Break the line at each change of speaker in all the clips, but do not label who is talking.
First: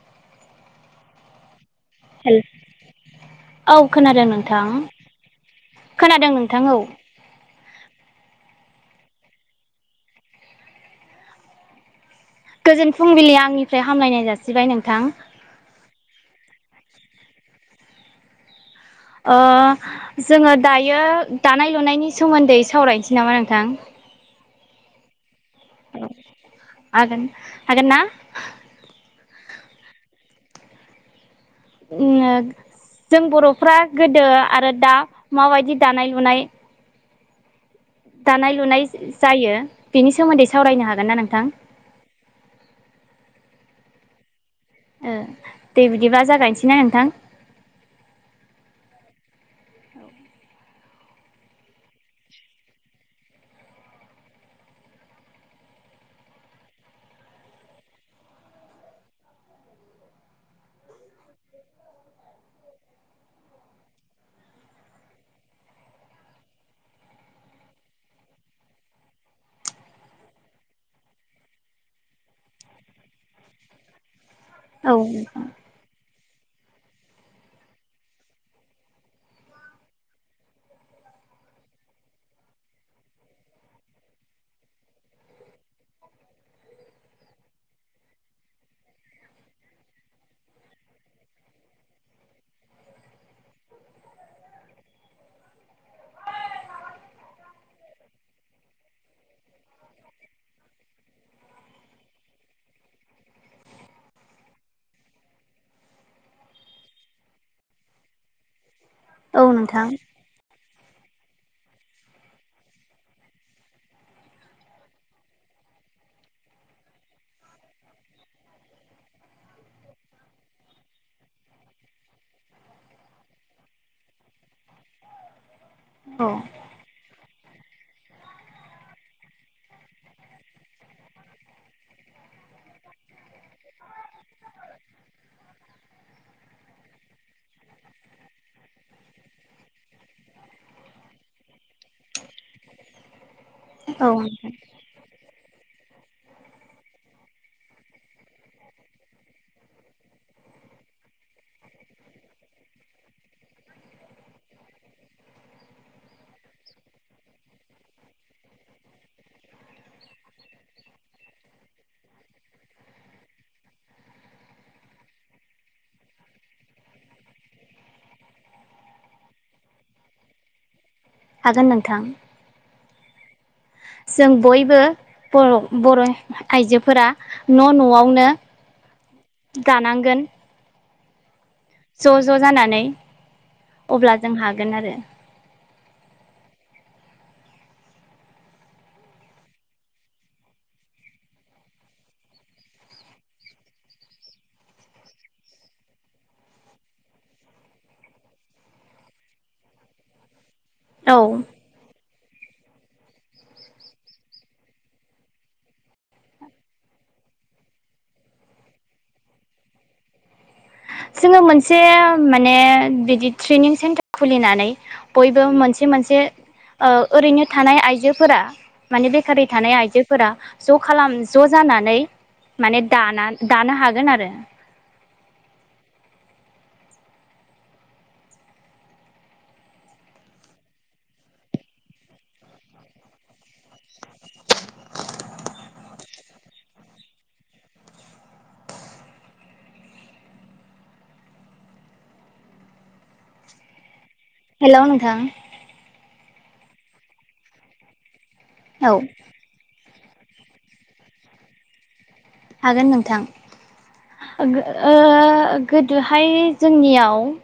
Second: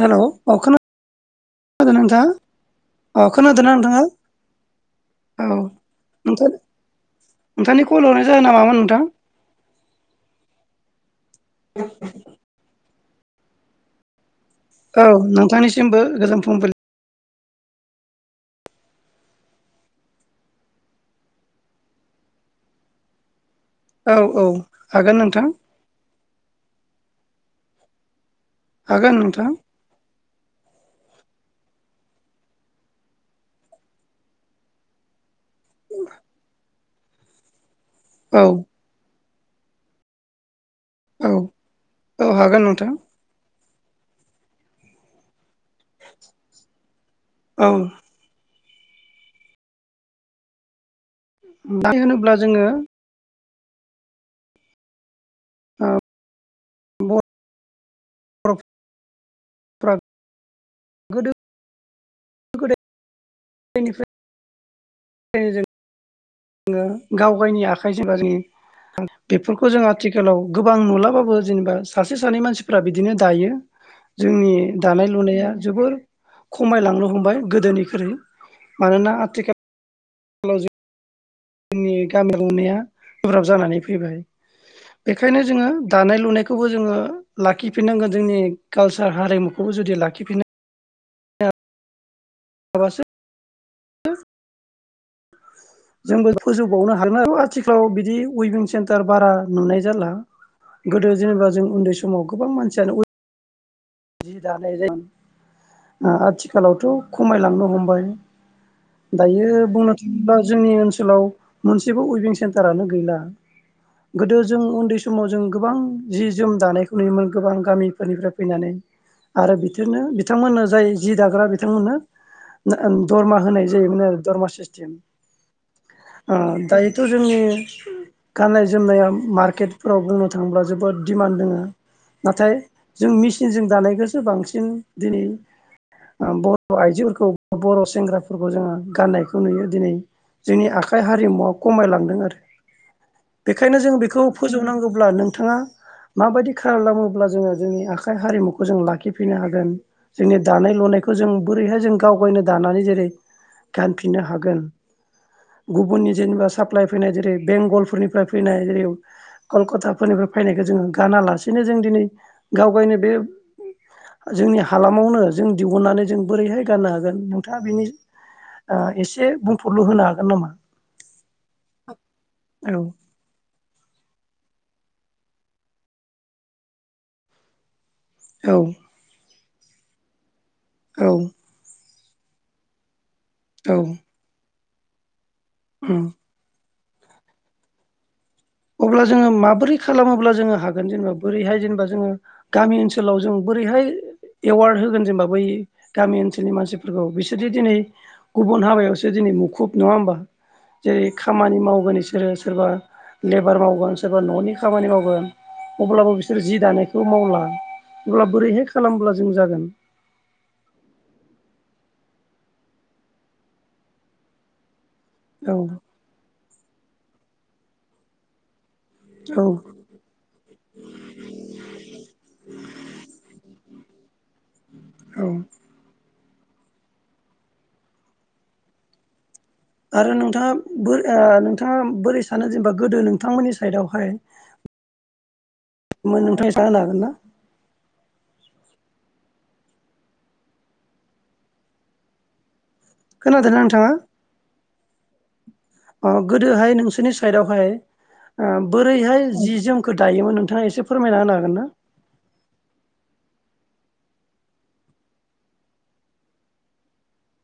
हेल' अ खोनादोंना नोंथां?
हेल
अ खोनादोंना
औ खोनादों नोंथां
नोंथाङा औ
खोनादों
नोंथा।
नोंथां औ
नोंथांनि कल हरनाय जाहोना मामोन नोंथां?
जोन फुंबिलि आंनिफ्राय हामलायनाय जासि
औ नोंथांनिसिमबो गोजोन फुंबिलि।
ओ जोंङो दायो दानाय लुनायनि सोमोन्दै सावरायनोसै नाम नों?
औ औ हागोन नोंथां।
हागोन हागोन ना?
हागोन नोंथां
जों बर'फ्रा गोदो आरो दा। माबायदि दानाय लुनाय।
औ
दानाय लुनाय जायो बिनि सोमोन्दै स सावरायनो हागोन ना नोंथां?
औ हागोन नोंथां
ओ दे बिदिबा जागायनोसैना नोंथां?
औ मदि होनोब्ला जोङो [unintelligible] ओ र [unintelligible] [unintelligible] गोदो गोदाय निफ्राय [unintelligible] गाव गावनि आखाइ [unintelligible] बेफोरखौ जों आथिखालाव गोबां नुलाबाबो जेनेबा सासे सानै मानसिफ्रा बिदिनो दायो। जोंनि
औ
दानाय लुनाया जोबोर खमायलांनो हमबाय गोदोनिख्रुइ मानोना आथिखाल [unintelligible] जोंनि गामि [unintelligible] गोब्राब जानानै फैबाय बेखायनो जोङो दानाय लुनायखौबो जोङो लाखिफिननांगोन जोंनि कालसार हारिमुखौ। जुदि लाखिफिनो। [unintelligible] जोंबो फोजोबबावनो हागोन [unintelligible] आथिखालाव बिदि उइभिं सेन्टार बारा नुनाय जाला। गोदो जेनेबा जों उन्दै समाव गोबां मानसियानो जि दानाय [unintelligible] आथिखालावथ' खमायलांनो हमबाय
औ
दायो
नोंथां
बुंनो थाङोब्ला। जोंनि ओनसोलाव मोनसेबो उइभिं सेन्टारानो गैला। गोदो जों उन्दै समाव जों गोबां जि जोम दानायखौ नुयोमोन गोबां गामिफोरनिफ्राय फैनानै। आरो बिदिनो बिथांमोननो जाय जि दाग्रा बिथांमोननो दरमा होनाय जायोमोन आरो दरमा सिस्टेम।
औ
दायोथ' जोंनि गाननाय जोमनाया मार्केटफोराव बुंनो थाङोब्ला जोबोद दिमान्ड दोङो। नाथाय जों मेचिनजों दानायखौसो बांसिन दिनै बर' आइजोफोरखौ बर' सेंग्राफोरखौ जोङो गाननायखौ नुयो दिनै। जोंनि आखाइ हारिमुवा खमायलांदों आरो।
[inaudible]
बेखायनो जों बेखौ
नोंथां
फोजोबनांगौब्ला नोंथाङा माबायदि खालामोब्ला जोङो जोंनि आखाइ हारिमु खौ जों लाखिफिननो हागोन जोंनि दानाय लुनायखौ जों बोरैहाय जों गावगायनो दानानै जेरै गानफिननो हागोन। गुबुननि जेनेबा साप्लाइ फैनाय जेरै बेंगलफोरनिफ्राय फैनाय जेरै कलकाताफोरनिफ्राय फैनायखौ जोङो गानालासेनो जों दिनै गाव गावनो बे जोंनि हालामावनो जों दिहुननानै जों बोरैहाय गाननो हागोन नोंथाङा बेनि एसे बुंफोरल' होनो हागोन नामा?
हागोन नोंथां।
औ
जों बयबो बर' आइजोफोरा न' न'आव
औ
दानांगोन।
औ
ज' ज' जानानै
औ
अब्ला जों हागोन आरो।
उम अब्ला जोङो माबोरै खालामोब्ला जोङो हागोन जेनेबा बोरैहाय जेनेबा जोङो गामि ओनसोलाव जों। बोरैहाय? एवार्ड होगोन जेनेबा बै गामि ओनसोलनि मानसिफोरखौ बिसोरदि दिनै गुबुन हाबायावसो दिनै मुखुब नङा होमबा जेरै
औ
खामानि मावगोन बिसोरो सोरबा लेबार मावगोन सोरबा न'नि खामानि मावगोन अब्लाबो बिसोर जि दानायखौ मावला। अब्ला बोरैहाय खालामब्ला जों जागोन
[inaudible] जोङो मोनसे माने बिदि ट्रेनिं सेन्टार खुलिनानै। बयबो
औ
मोनसे मोनसे ओरैनो थानाय आइजोफोरा माने
औ
बेखारै थानाय आइजोफोरा ज' खालाम ज' जानानै। माने दाना दानो हागोन आरो
औ आरो नोंथाङा बोरै ओ नोंथाङा बोरै सानो जेनेबा गोदो नोंथांमोननि साइदआवहाय
[inaudible]
नोंथांङा एस होननो हागोन ना? खोनादों ना नोंथाङा?
हेल' नोंथां।
अ गोदोहाय नोंसोरनि साइदावहाय ओ
औ
बोरैहाय जि-जोम फोर दायोमोन नोंथाङा एसे फोरमायना होनो हागोन ना
हागोन नोंथां। ओ गोदोहाय जोंनियाव [inaudible]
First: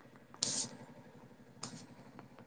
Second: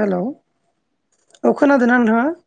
हेलौ औ खोनादोंना नोंथाङा? [inaudible]